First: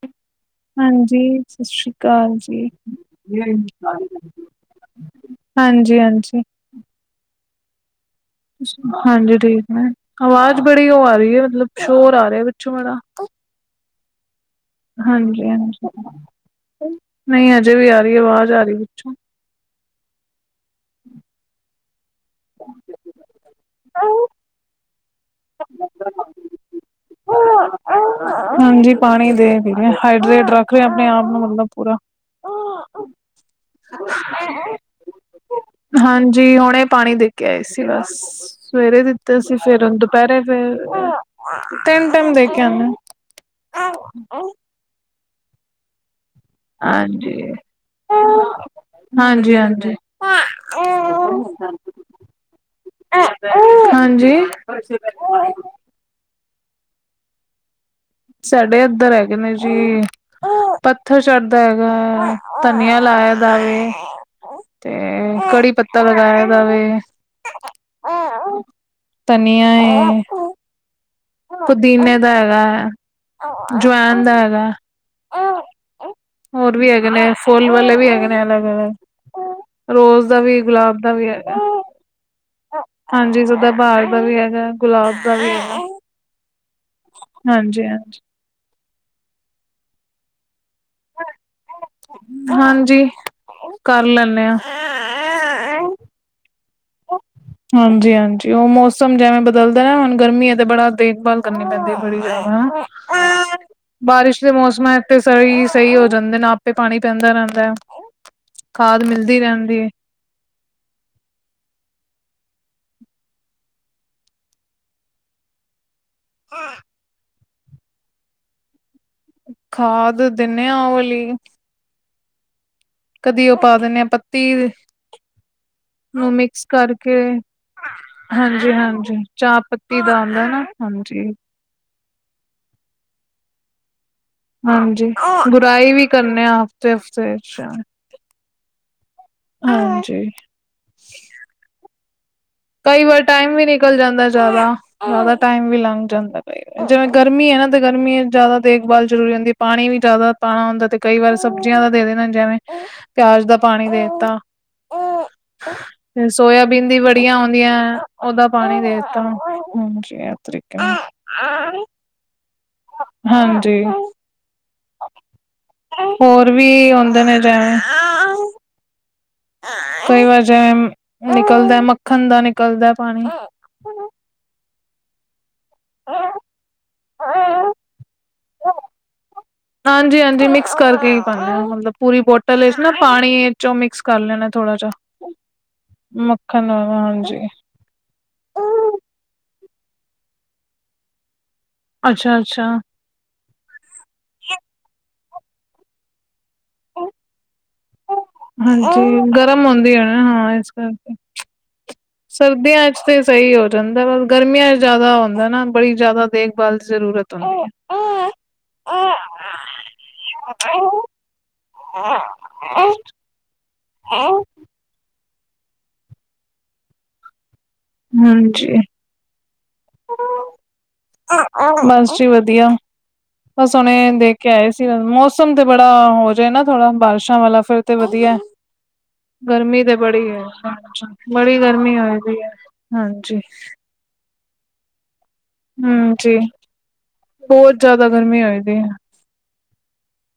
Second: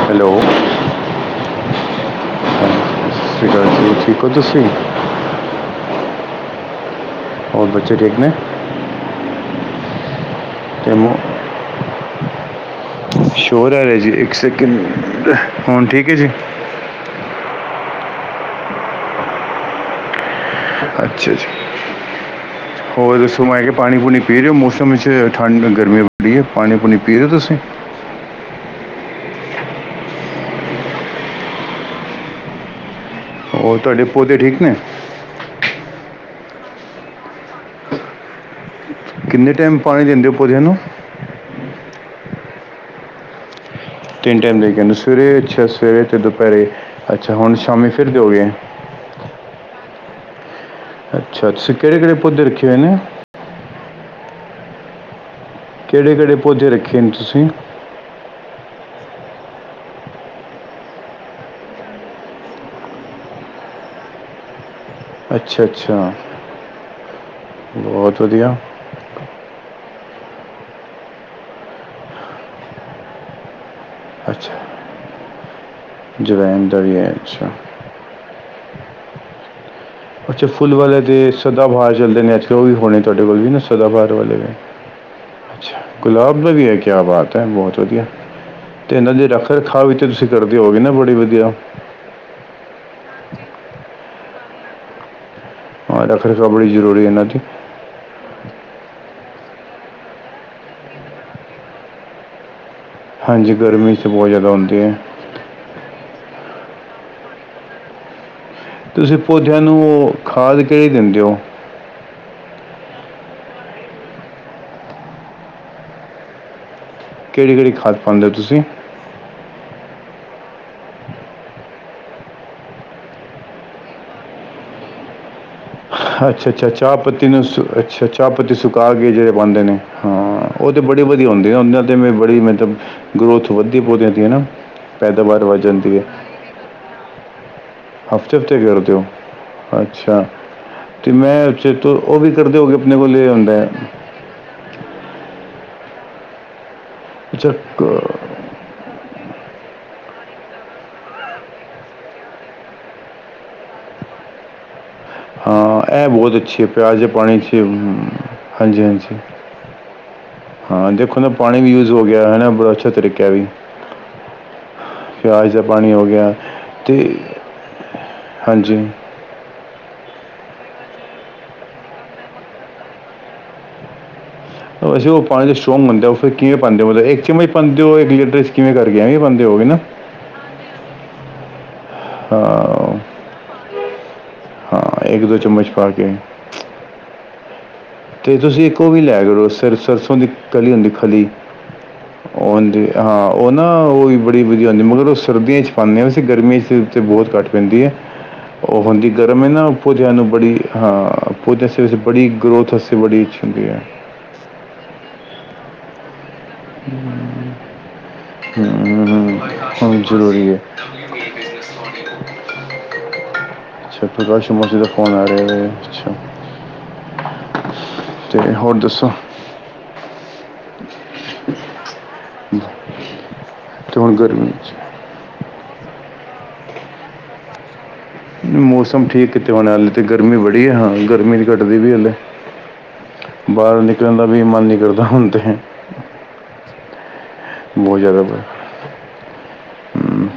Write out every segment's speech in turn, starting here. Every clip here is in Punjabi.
ਹੈਲੋ। ਹਾਂਜੀ ਸਤਿ ਸ੍ਰੀ ਅਕਾਲ ਜੀ। ਸਤਿ ਸ਼੍ਰੀ ਅਕਾਲ ਹਾਂਜੀ-ਹਾਂਜੀ, ਜ਼ੀ ਠੀਕ ਹੋ ਤੁਸੀ। ਹਾਂਜੀ ਹਾਂਜੀ। ਹੋਰ ਬੱਚੇ ਠੇਕ ਨੇ। ਹਾਂਜੀ ਠੀਕ ਨੇ ਆਵਾਜ਼ ਬੜੀ ਤੇ ਉਹ ਆ ਮੋ- ਰਹੀ ਹੈ ਮਤਲਬ ਸ਼ੋਰ ਆ ਰਿਹਾ ਵਿੱਚੋ ਬੜਾ। ਸ਼ੌਰ ਆ ਰਿਹਾ ਜੀ ਇੱਕ ਸੈਕਿੰਡ ਹੁਣ ਹਾਂਜੀ-ਹਾਂਜੀ। ਠੀਕ ਹੈ ਜੀ। ਨਹੀਂ ਅਜੇ ਵੀ ਆ ਰਹੀ ਆਵਾਜ਼ ਆ ਰਹੀ ਵਿੱਚੋ। ਅੱਛਾ ਅੱਛਾ ਹੋਰ ਦੱਸੋ ਮੈ ਕਿਹਾ ਪਾਣੀ ਪੂਣੀ ਪੀ ਰਹੇ ਹੋ ਮੌਸਮ ਵਿੱਚ। ਠੰਡ ਗਰਮੀ ਬੜੀ ਹੈ ਪਾਣੀ ਪੂਣੀ ਪੀਓ ਰੀਓ ਤੁਸੀਂ। ਹਾਂਜੀ ਪਾਣੀ ਦੇ ਪੀਵੇ, ਹਾਈਡਰੇਟ ਰੱਖ ਰਹੇ ਆਪਣੇ ਆਪ ਨੂੰ ਮਤਲਬ ਪੂਰਾ। ਹੋਰ ਤੁਹਾਡੇ ਪੌਦੇ ਠੀਕ ਨੇ? ਹਾਂਜੀ ਹੁਣੇ ਪਾਣੀ ਦੇ ਕੇ ਆਈ ਸੀ ਬਸ, ਸਵੇਰੇ ਦਿੱਤੇ ਕਿੰਨੇ ਸੀ ਟਾਈਮ ਫੇਰ ਹੁਣ ਪਾਣੀ ਦੁੱਪ ਦਿੰਦੇ ਹੋ ਪੌਦਿਆਂ ਨੂੰ ਤਿੰਨ ਟਾਈਮ ਦੇ ਕੇ ਆਨੇ ਤਿੰਨ ਆ। ਟਾਈਮ ਦੇ ਕੇ ਆਨੇ ਹੋ। ਸਵੇਰੇ ਅੱਛਾ ਸਵੇਰੇ ਤੇ ਦੁਪਹਿਰੇ ਅੱਛਾ ਹਾਂਜੀ, ਹੁਣ ਸ਼ਾਮੀ ਫਿਰ ਦਿਓਗੇ। ਹਾਂਜੀ-ਹਾਂਜੀ। ਅੱਛਾ-ਅੱਛਾ। ਕਿਹੜੇ ਕਿਹੜੇ ਪੌਦੇ ਰੱਖੇ ਹੋਏ ਨੇ? ਹਾਂਜੀ? ਕਿਹੜੇ ਕਿਹੜੇ ਪੌਜੇ ਰੱਖੇ ਨੇ ਤੁਸੀਂ? ਸਾਡੇ ਇੱਧਰ ਹੈਗੇ ਨੇ ਜੀ। ਹ ਪੱਥਰ ਚੜਦਾ ਹੈਗਾ ਹੈ, ਧਨੀਆ ਲਾਇਆ ਦਾਵੇ। ਤੇ ਅੱਛਾ ਕੜੀ ਅੱਛਾ ਪੱਤਾ ਲਗਾਇਆ ਦਾ ਵੇ। ਬਹੁਤ ਵਧੀਆ ਤਨੀਆਂ ਹੇ। ਪੁਦੀਨੇ ਦਾ ਹੈਗਾ ਹੈ, ਜੁਵੈਨ ਦਾ ਅੱਛਾ ਹੈਗਾ ਹੈ। ਜਵੈਨ ਹੋਰ ਦਾ ਵੀ ਹੈ ਹੈਗੇ ਨੇ। ਅੱਛਾ ਫੁੱਲ ਵਾਲੇ ਵੀ ਹੈਗੇ ਨੇ ਅਲੱਗ-ਅਲੱਗ। ਰੋਜ਼ [unintelligible] ਦਾ ਅੱਛਾ ਵੀ, ਫੁੱਲ ਗੁਲਾਬ ਵਾਲੇ ਦਾ ਦੇ ਵੀ ਹੈਗਾ। ਸਦਾਬਹਾਰ ਚੱਲਦੇ ਨੇ। ਅੱਛਾ ਉਹ ਵੀ ਹੋਣੇ ਤੁਹਾਡੇ ਕੋਲ ਹਾਂਜੀ ਵੀ ਨਾ ਸਦਾਬਹਾਰ ਸਦਾਬਾਰ ਦਾ ਵੀ ਵਾਲੇ। ਹੈਗਾ ਗੁਲਾਬ ਦਾ ਵੀ ਹੈਗਾ ਹੈ। ਅੱਛਾ ਗੁਲਾਬ ਵੀ ਹੈ, ਕਿਆ ਬਾਤ ਹੈ ਬਹੁਤ ਵਧੀਆ। ਹਾਂਜੀ ਤੇ ਇਹਨਾਂ ਦੇ ਰੱਖ ਰਖਾਅ ਵਿ ਤੁਸੀਂ ਕਰਦੇ ਹੋਗੇ ਨਾ ਬੜੀ ਵਧੀਆ। ਹਾਂਜੀ ਕਰ ਲੈਂਨੇ ਹਾਂ। ਹਾਂ ਰੱਖ ਰਖਾਵ ਬੜੀ ਜ਼ਰੂਰੀ ਹੇ ਇਹਨਾਂ ਦੀ। ਹਾਂਜੀ-ਹਾਂਜੀ। ਉਹ ਮੌਸਮ ਜਿਵੇਂ ਬਦਲਦਾ ਨਾ, ਹੁਣ ਗਰਮੀ ਹੈ ਤੇ ਬੜਾ ਦੇਖਭਾਲ ਕਰਨੀ ਪੈਂਦੀ ਹੈ ਥੋੜੀ ਜਿਆਦਾ। ਹਾਂਜੀ ਗਰਮੀ ਚ ਬਹੁਤ ਜ਼ਿਆਦਾ ਹੁੰਦੀ ਹੈ। ਤੇ ਸਹੀ, ਸਹੀ ਹੋ ਜਾਂਦੇ ਨੇ ਆਪੇ ਪਾਣੀ ਪੈਂਦਾ ਰਹਿੰਦਾ ਹੈ। ਖਾਦ ਤੁਸੀਂ ਮਿਲਦੀ ਪੌਦਿਆਂ ਰਹਿੰਦੀ ਨੂੰ ਉਹ ਖਾਦ ਕਿਹੜੀ ਦਿੰਦੇ ਹੋ? [unintelligible] ਕਿਹੜੀ ਕਿਹੜੀ ਖਾਦ ਪਾਉਂਦੇ ਹੋ ਤੁਸੀਂ? ਖਾਦ ਦਿੰਦੇ ਆ ਉਹ ਵਾਲੀ ਕਦੀ ਉਹ ਪਾ ਦਿੰਦੇ ਆੰ ਪੱਤੀ ਨੂੰ ਮਿਕਸ ਅੱਛਾ-ਅੱਛਾ ਚਾਹ ਕਰਕੇ ਪੱਤੀ ਨੂੰ ਸੁ ਅੱਛਾ ਚਾਹ ਪੱਤੀ ਹਾਂਜੀ ਸੁਕਾ ਕੇ ਹਾਂਜੀ ਜਿਹੜੇ ਚਾਹ ਪਾਂਦੇ ਨੇ। ਪੱਤੀ ਦਾ ਆਉਂਦਾ ਹਾਂ ਨਾ ਉਹ ਤਾਂ ਬੜੀ ਹਾਂਜੀ ਵਧੀਆ ਹੁੰਦੀ ਆ। ਉਹਨਾਂ ਤੇ ਮੈਂ ਬੜੀ ਮਤਲਬ ਗਰੋਥ ਵੱਧਦੀ ਪੌਦਿਆਂ ਦੀ ਹੈ ਨਾ। ਹਾਂਜੀ। ਪੈਦਾਵਾਰ ਵੱਧ ਗੁੜਾਈ ਜਾਂਦੀ ਹੈ ਵੀ ਕਰਨੇ ਆ ਹਫ਼ਤੇ ਹਫ਼ਤੇ। ਹਫ਼ਤੇ ਹਫ਼ਤੇ ਕਰਦੇ ਓ। ਅੱਛਾ ਹਾਂਜੀ। ਤੇ ਮੈਂ ਚੇ-ਤ-ਉਹ ਵੀ ਕਰਦੇ ਹੋਗੇ, ਆਪਣੇ ਕਈ ਕੋਲ ਵਾਰ ਇਹ ਹੁੰਦਾ ਟਾਈਮ ਵੀ ਹੇ। ਨਿਕਲ ਜਾਂਦਾ ਜ਼ਿਆਦਾ। ਜ਼ਿਆਦਾ ਟਾਈਮ ਵੀ ਲੰਗ ਜਾਂਦਾ, ਜਿਵੇਂ ਅੱਛਾ ਗਰਮੀ ਹੈ ਨਾ ਤੇ ਕ ਗਰਮੀ ਜ਼ਿਆਦਾ ਦੇਖਭਾਲ ਜ਼ਰੂਰੀ ਹੁੰਦੀ ਹੈ। ਪਾਣੀ ਵੀ ਜ਼ਿਆਦਾ ਪਾਉਣਾ ਹੁੰਦਾ ਤੇ ਕਈ ਵਾਰ ਸਬਜ਼ੀਆਂ ਦਾ ਦੇ ਦੇਣਾ, ਜਿਵੇਂ ਪਿਆਜ ਦਾ ਪਾਣੀ ਦੇ ਦਿੱਤਾ। ਹਾਂ ਇਹ ਬਹੁਤ ਅੱਛੇ ਹੈ। ਸੋਇਆਬੀਨ ਪਿਆਰ ਦੀ ਜ ਵੜੀਆਂ ਪਾਣੀ ਚ ਆਉਂਦੀਆਂ ਉਹਦਾ ਪਾਣੀ ਹਮਮ-ਹਾਂਜੀ-ਹਾਂਜੀ ਦੇਤਾ ਹਾਂਜੀ ਇਸ ਤਰੀਕੇ ਹਾਂ। ਦੇਖੋ ਨਾ ਪਾਣੀ ਵੀ ਨਾਲ। ਯੂਜ ਹੋ ਗਿਆ ਕੀਆ ਹੈ ਨ ਬੜਾ ਅੱਛਾ ਤਰੀਕਾ ਹ ਐਵੀ। ਹਾਂਜੀ, ਪਿਆਜ ਦਾ ਪਾਣੀ ਹੋ ਗਿਆ। ਹੋਰ ਵੀ ਤੇ ਹੁੰਦੇ ਨੇ ਜਿਵੇਂ ਹਾਂਜੀ ਕਈ ਵਜਾ ਉਮ-ਨਿਕਲਦਾ ਮੱਖਣ ਦਾ ਨਿਕਲਦਾ ਹੈ ਪਾਣੀ। ਅਸੀਂ ਉਹ ਪਾਣੀ ਚ [unintelligible] ਉਹ ਫਿਰ ਕਿਵੇਂ ਪਾਉਂਦੇ ਹੁੰਦੇ? ਇੱਕ ਚਮਚ ਪਾਂਦੇ ਹੋ ਇੱਕ ਲੀਡਰ ਚ ਕਿਵੇਂ ਕਰਕੇ ਐਵੇਂ ਪਾਉਂਦੇ ਹੋਗੇ ਨਾ? ਹਾਂਜੀ-ਹਾਂਜੀ। ਮਿਕਸ ਕਰਕੇ ਹੀ ਪਾਂਦੇ ਹਾਂ। ਮਤਲਬ ਪੂਰੀ ਬੋਟਲ ਵਿੱਚ ਨਾ ਹਾਂ ਪਾਣੀ ਚ ਮਿਕਸ ਕਰ ਲੈਣਾ ਥੋੜਾ ਹਾਂ ਇੱਕ ਜਹਾ। ਦੋ ਚਮਚ ਪਾ ਕੇ ਮੱਖਣ ਨਾਲ ਹਾਂਜੀ। ਤੇ ਤੁਸੀਂ ਇੱਕ ਉਹ ਵੀ ਲੈ ਕਰੋ ਸਰਸੋਂ ਦੀ ਕਲੀ ਹੁੰਦੀ ਖਲੀ। ਅੱਛਾ-ਅੱਛਾ। ਉਹਦੀ ਹਾਂ ਉਹ ਨਾ ਉਹ ਵੀ ਬੜੀ ਵਧੀਆ ਹੁੰਦੀ, ਮਗਰ ਉਹ ਸਰਦੀਆਂ ਚ ਪਾਉਂਦੇ ਹਾਂ ਅਸੀਂ ਗਰਮੀ ਇਸ ਉੱਤੇ ਬਹੁਤ ਘੱਟ ਪੈਂਦੀ ਹੈ ਉਹ ਹੁੰਦੀ ਹਾਂਜੀ ਗਰਮ ਹੈ ਨਾ ਹੁੰਦੀ ਹੈ ਭੋਜਿਆਂ ਨਾ ਨੂੰ ਹਾਂ ਬੜੀ ਇਸ ਹਾ ਕਰਕੇ ਬੜੀ ਗਰੋਥ ਸਰਦੀਆਂ ਬੜੀ ਤੇ ਅੱਛੀ ਸਹੀ ਹੋ ਹੁੰਦੀ ਹੈ ਜਾਂਦਾ ਬ ਗਰਮੀਆਂ ਜ਼ਿਆਦਾ ਹੁੰਦਾ ਨਾ ਬੜੀ ਜਿਆਦਾ ਦੇਖਭਾਲ ਦੀ ਜ਼ਰੂਰਤ ਹੁੰਦੀ ਆ ਹੋਹੁ ਜ਼ਰੂਰੀ ਹੈ ਹਾਂ ਅੱਛਾ ਕ ਮਜ ਦਾ ਫੋਨ ਆ ਰਿਹਾ ਅੱਛਾ ਅਤੇ ਹੋਰ ਦੱਸੋ ਬਸ ਜੀ ਵਧੀਆ ਬਸ ਉਹਨੇ ਤੇ ਹੁਣ ਦੇਖ ਕੇ ਗਰਮੀ ਆਏ ਸੀ ਚ- ਮੌਸਮ ਤੇ ਬੜਾ ਹੋ ਜਾਏ ਨਾ ਥੋੜਾ ਬਾਰਿਸ਼ਾਂ ਵਾਲਾ ਫੇਿਰ ਤੇ ਵਧੀਆ ਮੌਸਮ ਠੀਕ ਕਿਤੇ ਹੋਣ ਗਰਮੀ ਹਾਲੇ ਤੇ ਬੜੀ ਗਰਮੀ ਹੈ ਹਾਂ ਗਰਮੀ ਨਹੀਂ ਬੜੀ ਘਟਦੀ ਵੀ ਗਰਮੀ ਹਲੇ ਹੋਏਗੀ ਹੈ ਹਾਂਜੀ, ਬਾਹਰ ਨਿਕਲਣ ਦਾ ਵੀ ਮਨ ਨਹੀਂ ਕਰਦਾ ਹੁੰਦੇ ਤੇ ਹਮ ਜੀ ਬਹੁਤ ਜ਼ਿਆਦਾ ਗਰਮੀ ਹੋਈ ਦੀ ਏ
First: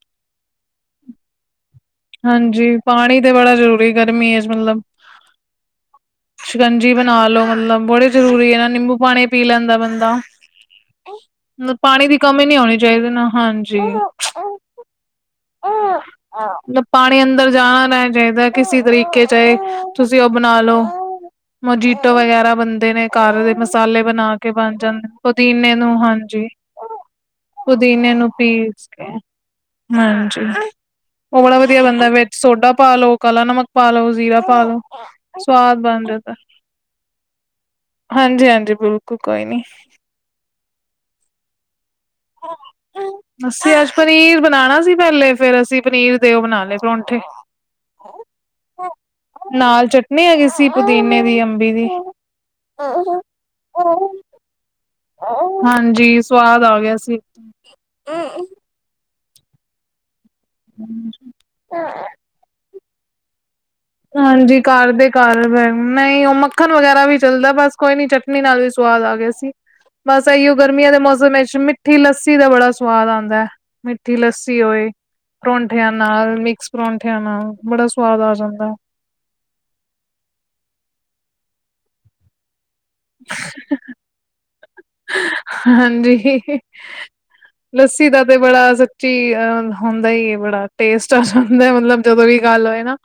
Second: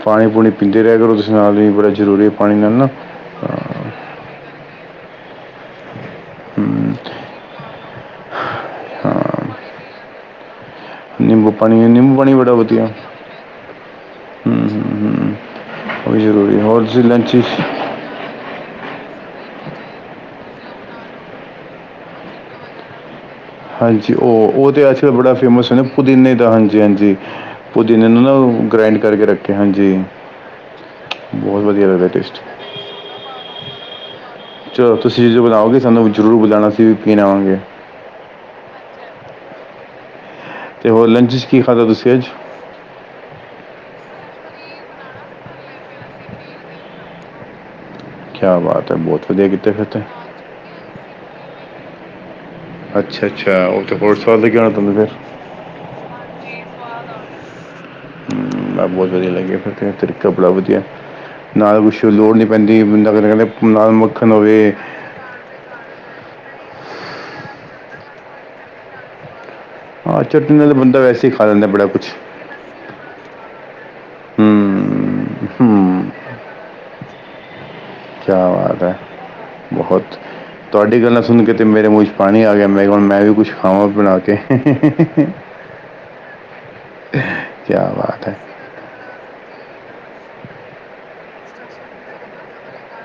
ਪਾਣੀ ਪੂਣੀ ਪੀਂਦੇ ਰਹਿ ਕਰੋ ਤੁਸੀਂ ਨਾਲ ਆਦਮੀ ਬੜਾ ਜ਼ਰੂਰੀ ਹੈ ਪਾਣੀ ਨਾਲ ਹਾਂਜੀ ਨਾ। ਪਾਣੀ ਤੇ ਬੜਾ ਜ਼ਰੂਰੀ ਗਰਮੀ ਮਤਲਬ। ਸ਼ਿਕੰਜੀ ਬਣਾ ਲੋ ਮਤਲਬ ਬੜੇ ਜ਼ਰੂਰੀ ਹੈ ਨਾ ਨਿੰਬੂ ਪਾਣੀ ਪੀ ਲੈਂਦਾ ਬੰਦਾ। ਨਿੰਬੂ ਤ ਪਾਣੀ ਨਿੰਬੂ ਦੀ ਕਮੀ ਬੜਾ ਨਹੀਂ ਹੋਣੀ ਵਧੀਆ ਚਾਹੀਦੀ ਹਾਂਜੀ। ਉਹ ਵੀ ਜ਼ਰੂਰੀ ਹੈ। ਹੋਰ ਮਤ ਤੁਸੀਂ ਪਾਣੀ ਲੰਚ 'ਚ ਅੰਦਰ ਜਾਣਾ ਰੈਣਾ ਚਾਹੀਦਾ। ਕਿਸੇ ਤਰੀਕੇ ਚ ਤੁਸੀਂ ਉਹ ਬਣਾ ਲਓ। ਮੋਜੀਟੋ ਵਗੈਰਾ ਬਣਦੇ ਨੇ ਘਰ ਦੇ। ਮਸਾਲੇ ਹਾਂਜੀ ਬਣਾ ਕੇ ਉਹ ਉਹ ਬਣ ਤੇ ਅੱਜ ਕ ਜਾਂਦੇ ਬੜਾ ਫੇਮਸ ਪੁਦੀਨੇ ਨਾ ਨੂੰ ਪੁਦੀਨੇ ਦਾ ਹਾਂਜੀ ਹਾਂਜੀ ਪੁਦੀਨੇ ਨੂੰ ਨਾ ਗ੍ਰਡ। ਕਰਕੇ ਰੱਖੇ ਹਾਂਜੀ। ਉਹ ਬੜਾ ਬਹੁਤ ਵਧੀਆ ਬਣਦਾ ਲੱਗਦਾ ਵ ਟੇਸਟ ਸੋਡਾ ਪਾ ਲੋ ਕਾਲਾ ਨਮਕ ਪਾ ਲੋ ਜ਼ੀਰਾ ਪਾ ਲੋ। ਅ ਚੀਜ਼ ਸਵਾਦ ਬੁਾਓਗੇ ਬਣ ਸਾਨੂੰ ਜਾਂਦਾ ਜ਼ਰੂਰ ਬੁਾਉਣਾ ਅਸੀ ਵੀ ਪੀਣ ਆਵਾਂਗੇ। ਹਾਂਜੀ ਹਾਂਜੀ ਬਿਲਕੁਲ ਕੋਈ ਨੀ। ਅਤੇ ਹੋਰ ਲੰਚ 'ਚ ਕੀ ਖਾਧਾ ਤੁਸੀਂ ਅੱਜ। ਅਸੀਂ ਅੱਜ ਪਨੀਰ ਬਣਾਉਣਾ ਸੀ ਪਹਿਲੇ ਫੇਰ ਅਸੀਂ ਪਨੀਰ ਦੇ ਦਿਓ ਬਣਾ ਲਏ ਪਰੌਂਠੇ। ਕਿਆ ਬਾਤ ਹੈ ਬਹੁਤ ਵਧੀਆ ਕਿੱਤੇ ਫਿਰਥ ਕਿਸਸੀ ਪੁਦੀਨੇ ਦੀ ਅੰਬੀ ਦੀ ਅੱਛਾ ਅੱਛਾ ਉੱਥੇ ਪੁਲਿਸਵਾਲ ਦੇਰ ਤੋ ਹਾਂਜੀ ਸਵਾਦ ਆ ਗਿਆ ਸੀ ਮੈਂ ਬਹੁਤ ਵਧੀਆ ਲੱਗਿਆ ਫਿਰ ਤਰੀਕਾ ਬੜਾ ਵਧੀਆ ਨਾਲ ਕੁਛ ਲੋੜ ਨਹੀਂ ਪੈਂਦੀ ਬੰਦਾ ਅ ਕਹਿੰਦੇ। ਨਾਲ ਮੱਖਣ ਹੋਵੇ ਹਾਂਜੀ ਕਾਰ ਦੇ। ਕਰ ਨਹੀਂ ਉਹ ਮੱਖਣ ਵਗੈਰਾ ਵੀ ਚੱਲਦਾ ਬਸ ਕੋਈ ਨੀ ਚਟਨੀ ਨਾਲ ਵੀ ਸਵਾਦ ਆ ਗਿਆ ਸੀ। ਆ ਬਸ ਆਈਓ ਚਟਨੀ ਨਾਲ ਤਾਂ ਗਰਮੀਆਂ ਦੇ ਬੰਦਾ ਵੈਸੇ ਹੀ ਮੌਸਮ ਖਾ ਵਿੱਚ ਲੈਂਦਾ ਬੜਾ ਮਿੱਠੀ ਲੱਸੀ। ਕੁਝ ਲੱਸੀ ਦਾ ਬੜਾ ਸਵਾਦ ਆਉਂਦਾ ਹੈ ਮਿੱਠੀ ਹੂੰ ਲੱਸੀ ਹੋਏ। ਪਰੌਂਠਿਆਂ ਹੂੰ ਨਾਲ ਮਿਕਸ ਪਰੌਂਠਿਆਂ ਨਾਲ। ਬੜਾ ਸੁਵਾਦ ਛਿਆ ਬਾਤ ਹੈ ਬਹੁਤ ਤੁਹਾਡੀ ਗੱਲਾਂ ਸੁਣ ਕੇ ਤੇ ਮੇਰੇ ਮੂੰਹ ਚ ਪਾਣੀ ਆ ਗਿਆ। ਮੇਰੇ ਮੈਂ ਵੀ ਕੁਛ ਖਾਵਾਂ ਵੀ ਬਣਾਕੇ। ਹਾਂਜੀ ਕੀ ਲੱਸੀ ਦਾ ਬਾਤ ਤੇ ਹੈ ਬੜਾ। ਹੁੰਦਾ ਹੈ ਬੜਾ ਟੇਸਟ ਹੁੰਦਾ ਮਤਲਬ ਜਦੋਂ ਵੀ ਗੱਲ ਹੋਏ ਨਾ।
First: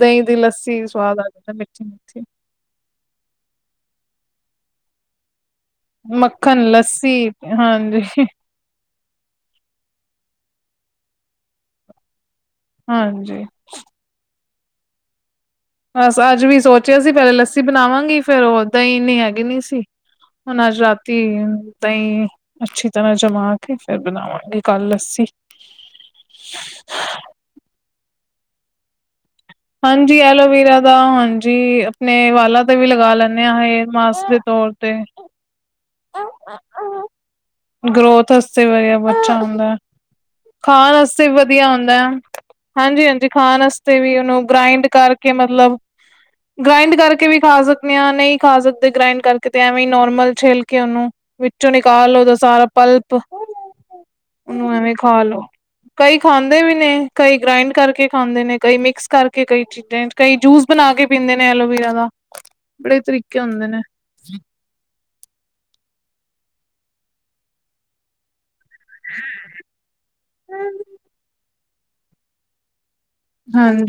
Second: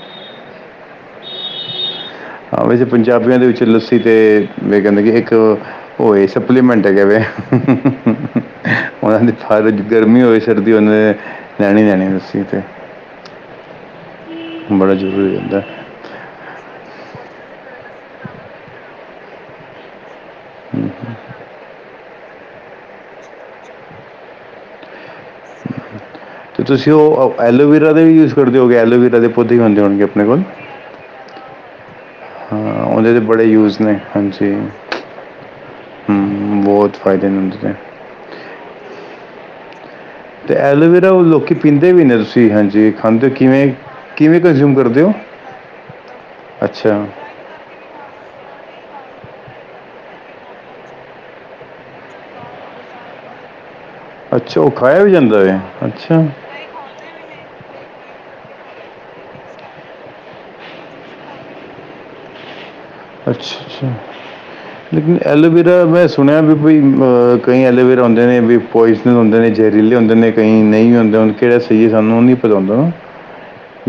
ਦਹੀਂ ਦੀ ਲੱਸੀ ਸਵਾਦ ਆ ਜਾਂਦਾ ਮਿੱਠੀ ਮਿੱਠੀ। ਹਾਂ ਵੈਸੇ ਪੰਜਾਬੀਆਂ ਦੇ ਵਿੱਚ ਲੱਸੀ ਤੇ ਮ ਕਹਿੰਦੇ ਕਿ ਇੱਕ। ਉਹੀ ਮੱਖਣ ਸਪਲੀਮੈਂਟ ਲੱਸੀ ਕਿਵੇਂ ਹਾਂਜੀ ਉਹਨਾਂ ਦੀ ਫ ਗਰਮੀ ਹੋਵੇ ਸਰਦੀ ਉਹਨਾਂ ਦੇ ਲੈਣੀ ਲੈਣੀ ਲੱਸੀ ਤੇ ਹਾਂਜੀ, ਬੜਾ ਜ਼ਰੂਰੀ ਹਦਾ। ਬਸ ਅੱਜ ਵੀ ਸੋਚਿਆ ਸੀ ਪਹਿਲੇ ਲੱਸੀ ਬਣਾਵਾਂਗੀ ਫੇਰ ਹੋ ਦਹੀ ਨੀ ਹੈਗੀ ਨੀ ਸੀ। ਹੁਣ ਅੱਜ ਰਾਤੀ ਤਾਈ ਅੱਛੀ ਤਰ੍ਹਾਂ ਜਮਾ ਕੇ ਫਿਰ ਬਣਾਵਾਂਗੇ ਕੱਲ ਲੱਸੀ। ਤੇ ਤੁਸੀਂ ਉਹ ਐਲੋਵੀਰਾ ਦਾ ਵੀ ਯੂਜ ਕਰਦੇ ਹੋਗੇ ਐਲੋਵਰਾ ਦੇ ਪੌਦੇ ਵੀ ਹੁੰਦੇ ਹੋਣਗੇ ਹਾਂਜੀ ਆਪਣੇ ਕੋਲ ਐਲੋਵਰਾ ਦਾ ਹਾਂਜੀ ਆਪਣੇ ਵਾਲਾ ਹਾਂ ਤੇ ਵੀ ਲਗਾ ਉਹਦੇ ਬੜੇ ਲੈਂਦੇ ਹਾਂ ਯੂਜ਼ ਇਹ ਨੇ ਮਾਸਕ ਦੇ ਹਾਂਜੀ ਤੌਰ ਤੇ ਹਮ, ਬਹੁਤ ਫਾਇਦੇ ਨੇ ਉਹਦੇ ਤੇ। ਗਰੋਥ ਵਾਸਤੇ ਵਆ ਬੱਚਾ ਹੁੰਦਾ। [unintelligible] ਅਤੇ ਖਾਣ ਐਲੋਵੇਰਾ ਉਹ ਵਾਸਤੇ ਵੀ ਲੋਕ ਵਧੀਆ ਪੀਂਦੇ ਹੁੰਦਾ ਵੀ ਹੈ। ਨੇ ਤੁਸੀਂ ਹਾਂਜੀ ਖਾਂਦੇ ਹੋ ਖਾਣ ਕਿਵੇਂ ਵਾਸਤੇ ਵੀ ਕਿਵੇਂ ਉਹਨੂੰ ਕੰਜ਼ਿਊਮ ਗ੍ਰਾਇੰਡ ਕਰਦੇ ਹੋ। ਕਰਕੇ ਮਤਲਬ ਗ੍ਰਾਇੰਡ ਅੱਛਾ ਕਰਕੇ ਵੀ ਖਾ ਸਕ ਆਪ ਨਹੀਂ ਖਾ ਸਕਦੇ ਗ੍ਰਾਇੰਡ ਕਰਕੇ ਤੇ ਐਵੇਂ ਨੋਰਮਲ ਛੇਲ ਕੇ ਉਹਨੂੰ ਵਿੱਚੋਂ ਨਿਕਾਲੋਦਾ ਸਾਰਾ ਪਲਪ ਅੱਛਾ, ਉਹ ਖਾਇਆ ਵੀ ਜਾਂਦਾ ਹੈ ਅੱਛਾ। ਦੇ ਵੀ ਨੇ ਕਈ ਗ੍ਰਾਇੰਡ ਕਰਕੇ ਖਾਂਦੇ ਨੇ। ਕਈ ਮਿਕਸ ਕਰਕੇ ਕਈ ਚੀ ਚਾਂ ਕਈ ਜੂਸ ਬਣਾ ਕੇ ਪੀਂਦੇ ਨੇ ਐਲੋਵੇਰਾ ਦਾ ਬੜੇ ਤਰੀਕੇ ਅੱਛਾ ਹੁੰਦੇ ਨੇ ਅੱਛਾ ਲੇਕਿਨ ਐਲੋਵੀਰਾ ਮੈਂ ਸੁਣਿਆ ਵੀ ਬਈ ਕਈ ਐਲੋਵੇਰਾ ਹੁੰਦੇ ਨੇ ਵੀ ਹੁੰ ਨੇ ਜ਼ਹਿਰੀਲੇ ਹੁੰਦੇ ਨੇ। ਕਈ ਨਹੀਂ ਵੀ ਹੁੰਦੇ ਕਿਹੜਾ ਸਹੀ ਹੈ ਸਾਨੂੰ ਉਹ ਨੀ ਪਤਾ ਹੁੰਦਾ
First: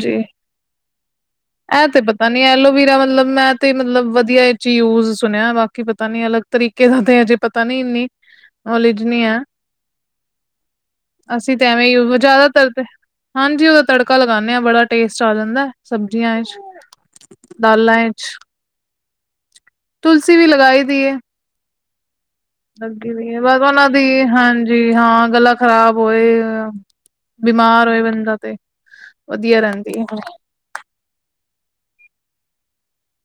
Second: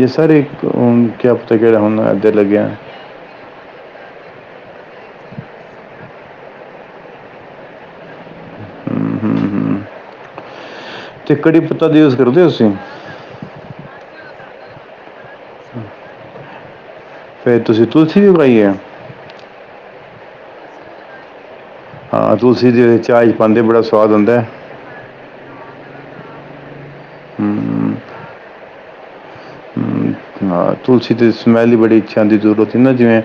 ਇਹ ਸਾਰੇ ਕਿ ਪਤਾ ਕਿਹੜਾ ਇਹ ਤੇ ਹੁੰਦਾ ਇੱਦ ਪਤਾ ਨੀ ਲੱਗਿਆ। ਐਲੋਵੀਰਾ ਮਤਲਬ ਮੈਂ ਤੇ ਮਤਲਬ ਵਧੀਆ ਇਹ ਯੂਜ ਸੁਣਿਆ ਬਾਕੀ ਪਤਾ ਨੀ ਅਲੱਗ ਤਰੀਕੇ ਦਾ ਤੇ ਹਜੇ ਪਤਾ ਨੀ ਇੰਨੀ ਉਹ ਲਿਜਨੀ ਆ। ਤੇ ਕੜੀ ਐਵੇਂ ਪੁੱਤਾ ਯੂਸ ਹੀ ਕਰਦੇ ਤੁਸੀ। ਜ਼ਿਆਦਾਤਰ ਤੇ ਹਾਂਜੀ। ਉਹਦਾ ਤੜਕਾ ਲਗਾਂਦੇ ਆ ਬੜਾ ਟੇਸਟ ਆ ਜਾਂਦਾ ਸਬਜ਼ੀਆਂ ਫੇਰ ਤੁਸੀਂ ਦਾਲਾਂ ਤੁਲਸੀ ਚ ਵੀ ਉਗਾਈ ਹੈ। ਤੁਲਸੀ ਵੀ ਲਗਾਈ ਦੀ ਹੈ। ਹਾਂ ਤੁਸੀਂ ਲੱਗੀ ਹੋ ਹੈ ਬੱਸ ਉਹਨਾਂ ਦੀ ਹਾਂਜੀ ਜੀ ਹਾ। ਗਲਾ ਖ਼ਰਾਬ ਹੋਏ ਬਿਮਾਰ ਹਮ ਹੋਏ ਬੰਦਾ ਤੇ ਵਧੀਆ ਰਹਿੰਦੀ। ਤੁਲਸੀ ਦੇ ਸਮੈੱਲ ਹੀ ਬੜੀ ਅੱਛਾ ਆੁੰ ਦੀ ਜ਼ਰੂਰਤੁੰ ਨਾ ਜਿਂਵੇਂ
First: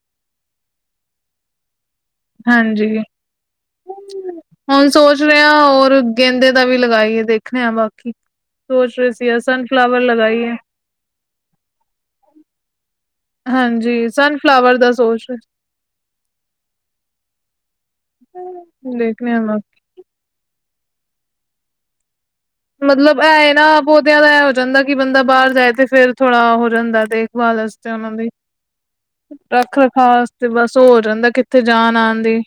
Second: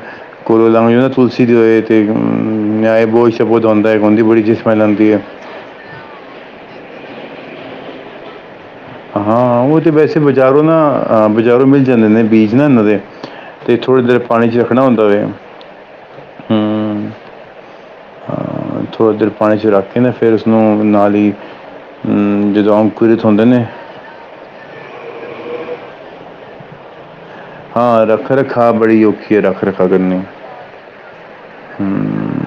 ਕੋਲੇ ਲਾਉ ਤੁਲਸੀ ਦੀ ਹੋਏ। ਅਤੇ ਹਾਂਜੀ ਨਿਆਏ ਬੋਝ ਸ਼ਬੋਤ ਆਉਂਦਾ ਉਹਦੀ ਬੜੀ ਸਮੈਲ ਆਂਦੀ ਹੈ। ਗੇਦੇ ਦਾ ਵੀ ਲਗਾਈਏ ਦੇਖਣੇ ਆ ਬਾਕੀ ਸੋਚ ਰ ਹਾਂ। ਉਹ ਤਾਂ ਵੈਸੇ ਬਾਜ਼ਾਰੋਂ ਨਾ ਬਾਜ਼ਾਰੋਂ ਮਿਲ ਜਾਂਦੇ ਨੇ ਬੀਜ ਨਾ ਇਹਨਾਂ ਦੇ ਤੇ ਥੋੜ੍ਹੀ ਹਾਂਜੀ, ਦੇਰ ਪਾਣੀ ਚ, ਸਨਫਲਾਵਰ ਰੱਖਣਾ ਦਾ ਹੁੰਦਾ ਵ ਸੋਚ ਰਹੇ ਸੀ। ਥੋੜ੍ਹਾ ਦੇਰ ਦੇਖਣੇ ਆ ਮੈਂ, ਪਾਣੀ 'ਚ ਰੱਖ ਕੇ, ਨਾ ਫਿਰ ਉਸਨੂੰ ਨਾਲ ਹੀ ਜਦੋਂ ਮਤਲਬ ਅੰਕੁਰਿਤ ਹੁੰਦੇ ਇਹ ਨਾ ਨੇ ਪੌਦਿਆਂ ਦਾ ਇਹ ਹੋ ਜਾਂਦਾ ਕਿ ਬੰਦਾ ਬਾਹਰ ਜਾਏ ਤੇ ਫੇਰ ਥੋੜਾ ਹੋ ਜਾਂਦਾ ਤੇ ਦੱਸਤੇ ਹਾਂ ਉਹਨਾਂ ਦੀ ਰੱਖ ਰਖਾ ਬੜੀ ਔਖੀ ਹੈ ਰੱਖ ਰਖਾ ਕਰਨੀ ਰਖਾਸ [inaudible] ਤੇ ਬੱਸ ਹੋ ਜਾਂਦਾ ਕਿੱਥੇ ਜਾਣ ਆਉਣ ਦੀ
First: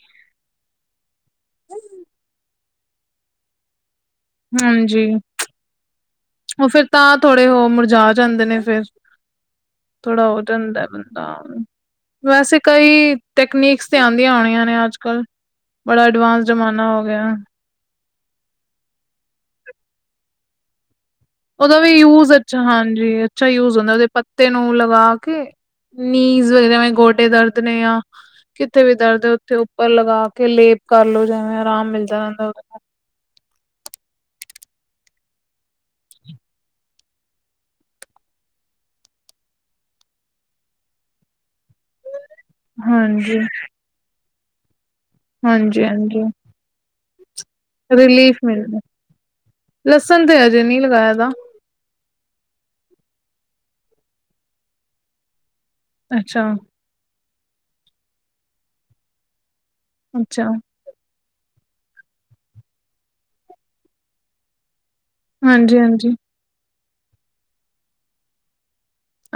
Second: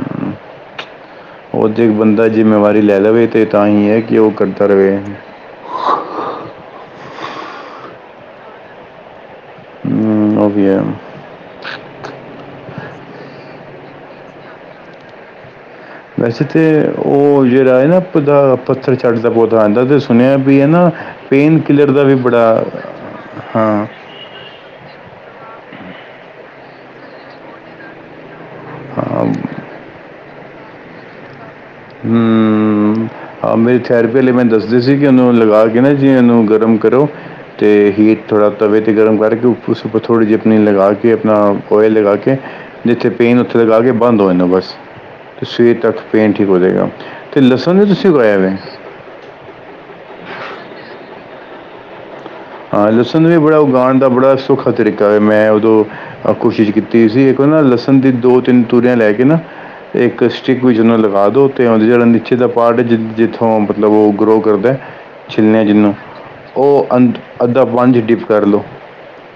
ਉ ਜੇ ਬੰਦਾ ਜ਼ਿੰਮੇਵਾਰੀ ਲੈ ਲਵੇ ਤੇ ਤਾਂ ਹੀ ਹੈ ਕਿ ਉਹ ਕਰਦਾ ਹਾਂਜੀ ਰਵੇ ਉਹ ਫਿਰ ਤਾਂ ਥੋੜੇ ਉਹ ਮੁਰਝਾ ਜਾਂਦੇ ਨੇ ਫਿਰ ਥੋੜਾ ਉਹ ਠੰਡ ਹੈ ਬੰ ਵੈਸੇ ਕਈ ਟੈਕਨੀਕਸ ਤੇ ਆਉਂਦੀਆਂ ਹੋਣੀਆਂ ਨੇ ਅੱਜ ਕੱਲ ਬੜਾ ਐਡਵਾਂਸ ਵੈਸੇ ਤੇ ਜ਼ਮਾਨਾ ਹੋ ਗਿਆ ਉਹ ਜਿਹੜੇ ਦਾ ਪੱਥਰ ਚੱਟ ਦਾ ਪੌਦਾ ਆਉਂਦਾ ਤੇ ਸੁਣਿਆ ਵੀ ਹਨਾ ਉਹਦਾ ਵੀ ਯੂਜ ਅੱਛਾ ਹਾਂਜੀ, ਅੱਛਾ ਯੂਜ ਹਾਂ ਹੁੰਦਾ ਉਹਦੇ ਤੇ ਨੂੰ ਲਗਾ ਕੇ ਨੀਜ਼ ਵਗੈਰਾ ਗੋਡੇ ਦਰਦ ਨੇ ਆ ਕਿੱਥੇ ਵੀ ਦਰਦ ਹਾਂ ਹੈ। ਉੱਥੇ ਉੱਪਰ ਲਗਾ ਕੇ ਲੇਪ ਕਰ ਲਓ ਜਿਵੇਂ ਆਰਾਮ ਮਿਲਦਾ ਰਹਿੰਦਾ ਉਹ ਮੇਰੀ ਥੈਰਪੀ ਵਾਲੇ ਮੈਂ ਦੱਸਦੇ ਸੀ। ਕਿ ਉਹਨੂੰ ਲਗਾ ਕੇ ਨਾ ਜੀ ਉਹਨੂੰ ਗਰਮ ਕਰੋ। ਅਤੇ ਹੀਟ ਥੋੜ੍ਹਾ ਤਵੇ ਤੇ ਗਰਮ ਕਰਕੇ ਉਸ ਉੱਪਰ ਥੋੜ੍ਹੀ ਜਿਹੀ ਆਪਣੀ ਲਗਾ ਕੇ ਆਪਣਾ ਓਇਲ ਲਗਾ ਕੇ ਜਿੱਥੇ ਪੇਨ ਹਾਂਜੀ, ਉੱਥੇ ਲਗਾ ਕੇ ਬੰਨ ਹੋਏ ਬਸ ਸਵੇਰ ਹਾਂਜੀ, ਤੱਕ ਹਾਂਜੀ ਪੇਨ ਠੀਕ ਹੋ ਜਾਏਗਾ। ਤੇ ਲਸਣ ਵੀ ਤੁਸੀਂ ਰਿਲੀਫ ਉਗਾਇਆ ਵੇ ਮਿਲਦਾ। ਲਸਣ ਤੇ ਹਜੇ ਨਹੀਂ ਲਗਾਇਆ ਦਾ ਹਾਂ। ਲੱਸਣ ਵੀ ਬੜਾ ਉਗਾਉਣ ਦਾ ਬੜਾ ਸੌਖਾ ਤਰੀਕਾ ਹੈ। ਮੈਂ ਉਦੋਂ ਅੱਛਾ, ਕੋਸ਼ਿਸ਼ ਕੀਤੀ। ਸੀ। ਇੱਕ ਨਾ ਲਸਣ ਦੀ ਦੋ -ਤਿੰਨ ਤੂਰੀਆਂ ਲੈ ਕੇ ਨਾ ਇੱਕ ਅੱਛਾ ਸਟੀਕ ਵਿਚ ਉਨੂੰ ਲਗਾ ਦੋ। ਜਿਹੜਾ ਨਿੱਚੇ ਦਾ ਪਾਰਟ ਹੈ ਜ ਜਿੱਥੋਂ ਮਤਲਬ ਉਹ ਗਰੋ ਕਰਦਾ ਛਿੱਲੇ ਹਾਂਜੀ, ਜਿਹਨੂੰ ਹਾਂਜੀ ਉਹ ਅੰ ਅੱਧਾ ਪਾਣੀ 'ਚ ਡਿਪ ਕਰ ਲਉ-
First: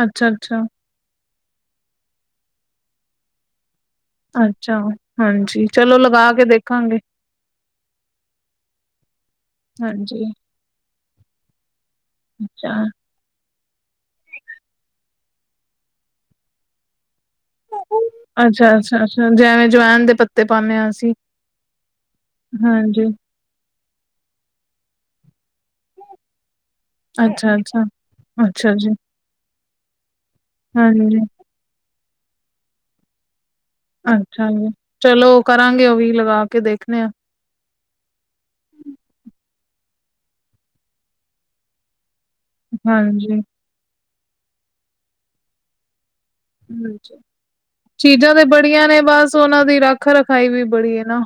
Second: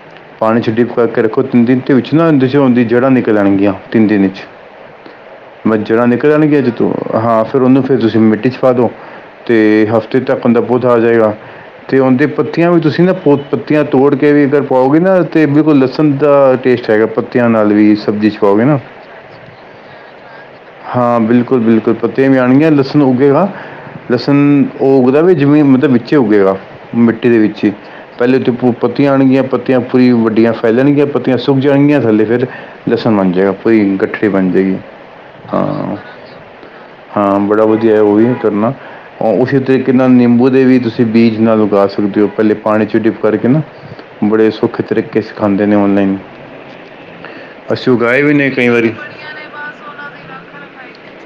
ਅੱਛਾ, ਪਾਣੀ ਅੱਛਾ, 'ਚ ਡਿਪ ਕਰਕੇ ਰੱਖੋ। ਉਹ ਤਿੰਨ ਦਿਨ ' ਵਿੱਚੋਂ ਨਾ ਉਹਨਾਂ ਦੇ ਦੀ ਜੜ੍ਹਾ ਨਿਕਲ ਆਣਗੀਆਂ। ਤਿੰਨ ਦਿਨ ਚ ਅੱਛਾ ਹਾਂਜੀ ਚਲੋ ਜੜ੍ਹਾ ਲਗਾ ਕੇ ਨਿਕਲਣਗੀਆਂ ਅੱਜ ਤੋਂ ਦੇਖਾਂਗੇ ਹਾਂ। ਫੇਰ ਉਹਨੂੰ ਫਿਰ ਤੁਸੀਂ ਮਿੱਟੀ ਚ ਪਾ ਦੋ ਤੇ ਹਫ਼ਤੇ ਹਾਂਜੀ। ਤੱਕ ਦਾ ਪੌਤ ਆ ਜਾਏਗਾ ਤੇ ਉਹਦੇ ਪਤੀ ਅੱਛਾ, ਤੁਸੀਂ ਨਾ ਪੋ ਪੱਤੀਆਂ ਤੋੜ ਕੇ ਵੀ ਅਗਰ ਪਾਓਗੇ ਨਾ ਤਾਂ ਬਿਲਕੁਲ ਲਸਣ ਦਾ ਟੇਸਟ ਹੈਗਾ ਪੱਤਿਆਂ ਨਾਲ ਵੀ ਸਬਜ਼ੀ ਚ ਪਾਓਗੇ ਅੱਛਾ, ਨਾ ਅੱਛਾ, ਅੱਛਾ ਜਿਵੇਂ ਜਵੈਨ ਦੇ ਪੱਤੇ ਪਾਨੇ ਅਸੀਂ ਹਾਂ ਬਿਲਕੁਲ ਬਿਲਕੁਲ ਪ ਮ ਜਾਣਗੀਆਂ ਲਸਣ ਹਾਂਜੀ। ਉੱਗੇਗਾ ਲਸਣ ਉਗਦਾ ਵੀ ਜਮੀਨ ਮਤਲਬ ਵਿੱਚ ਉੱਗੇਗਾ ਟੀ ਦੇ ਅੱਛਾ, ਵਿੱਚ ਹੀ ਅੱਛਾ, ਪਹਿਲੇ ਉੱਥੇ ਅੱਛਾ ਜੀ ਪਤੀਆਂ ਆਣਗੀਆਂ ਪ ਪੱਤੀਆਂ ਪੂਰੀ ਵੱਡੀਆਂ ਫੈਲ ਜਾਣਗੀਆਂ ਹਾਂਜੀ, ਪੱਤੀਆਂ ਸੁੱਕ ਜਾਣਗੀਆਂ ਥੱਲੇ ਫਿਰ ਲੱਸਣ ਬਣ ਜਾਵੇਗਾ ਕੋਈ ਗੱਠੜ ਬਣ ਅੱਛਾ ਜੀ। ਜਾਏਗੀ ਚਲੋ ਕਰਾਂਗੇ ਹਾਂ ਉਹ ਵੀ ਲਗਾ ਕੇ ਦੇਖਣੇ ਆ ਹਾਂ ਬੜਾ ਵਧੀਆ ਉਹ ਵੀ ਕਰਨਾ ਉਸੇ ਤਰੀਕੇ ਨਾਲ ਨਿੰਬੂ ਦੇ ਵੀ ਤੁਸੀਂ ਬੀਜ ਨਾਲ ਉਗਾ ਸਕਦੇ ਹੋ ਪਹਿਲੇ ਪਾਣੀ ਚ ਡਿਪ ਹਾਂਜੀ, ਕਰਕੇ ਨਾ ਬੜੇ ਸੌਖੇ ਤਰੀਕੇ ਸਿਖਾਉਂਦੇ ਨੇ ਔਨਲਾਈਨ ਹ ਅਸੀਂ ਉਗਾਏ ਵੀ ਚੀਜ਼ਾਂ ਤੇ ਨੇ ਕਈ ਬੜੀਆਂ ਵਾਰੀ ਨੇ ਬਸ ਉਹਨਾਂ ਦੀ ਰੱਖ ਰਖਾਈ ਵੀ ਬੜੀ ਹੈ ਨਾ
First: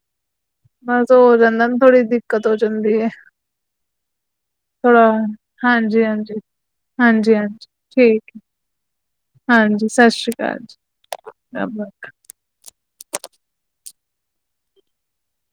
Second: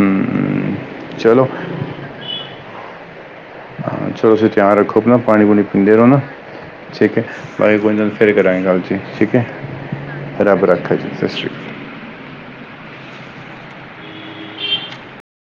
ਹੂੰ ਬਸ ਹੋ ਚਲੋ ਜਾਂਦਾ ਥੋੜ੍ਹੀ ਦਿੱਕਤ ਹੋ ਜਾਂਦੀ ਹਾਂ, ਚਲੋ ਤੁਸੀਂ ਧਿਆਨ ਰੱਖੋ ਥੋੜਾ ਆਪਣਾ ਪਾਣੀ ਪੂਣੀ ਪੀਂਦੇ ਹਾਂਜੀ ਰਹੋ ਨਾ ਹਾਂਜੀ ਠੀਕ ਹੈ ਹਾਂਜੀ ਹਾਂਜੀ ਬਾਕੀ ਕੋਈ ਨਾ ਫਿਰ ਠੀਕ ਹੈ ਕਰਾਂਗੇ ਗੱਲ ਜੀ ਠੀਕ ਹੈ ਹਾਂਜੀ ਸਤਿ ਸ੍ਰੀ ਰੱਬ ਅਕਾਲ ਰੱਖਾ ਸਤਿ ਸ਼੍ਰੀ ਅਕਾਲ ਜੀ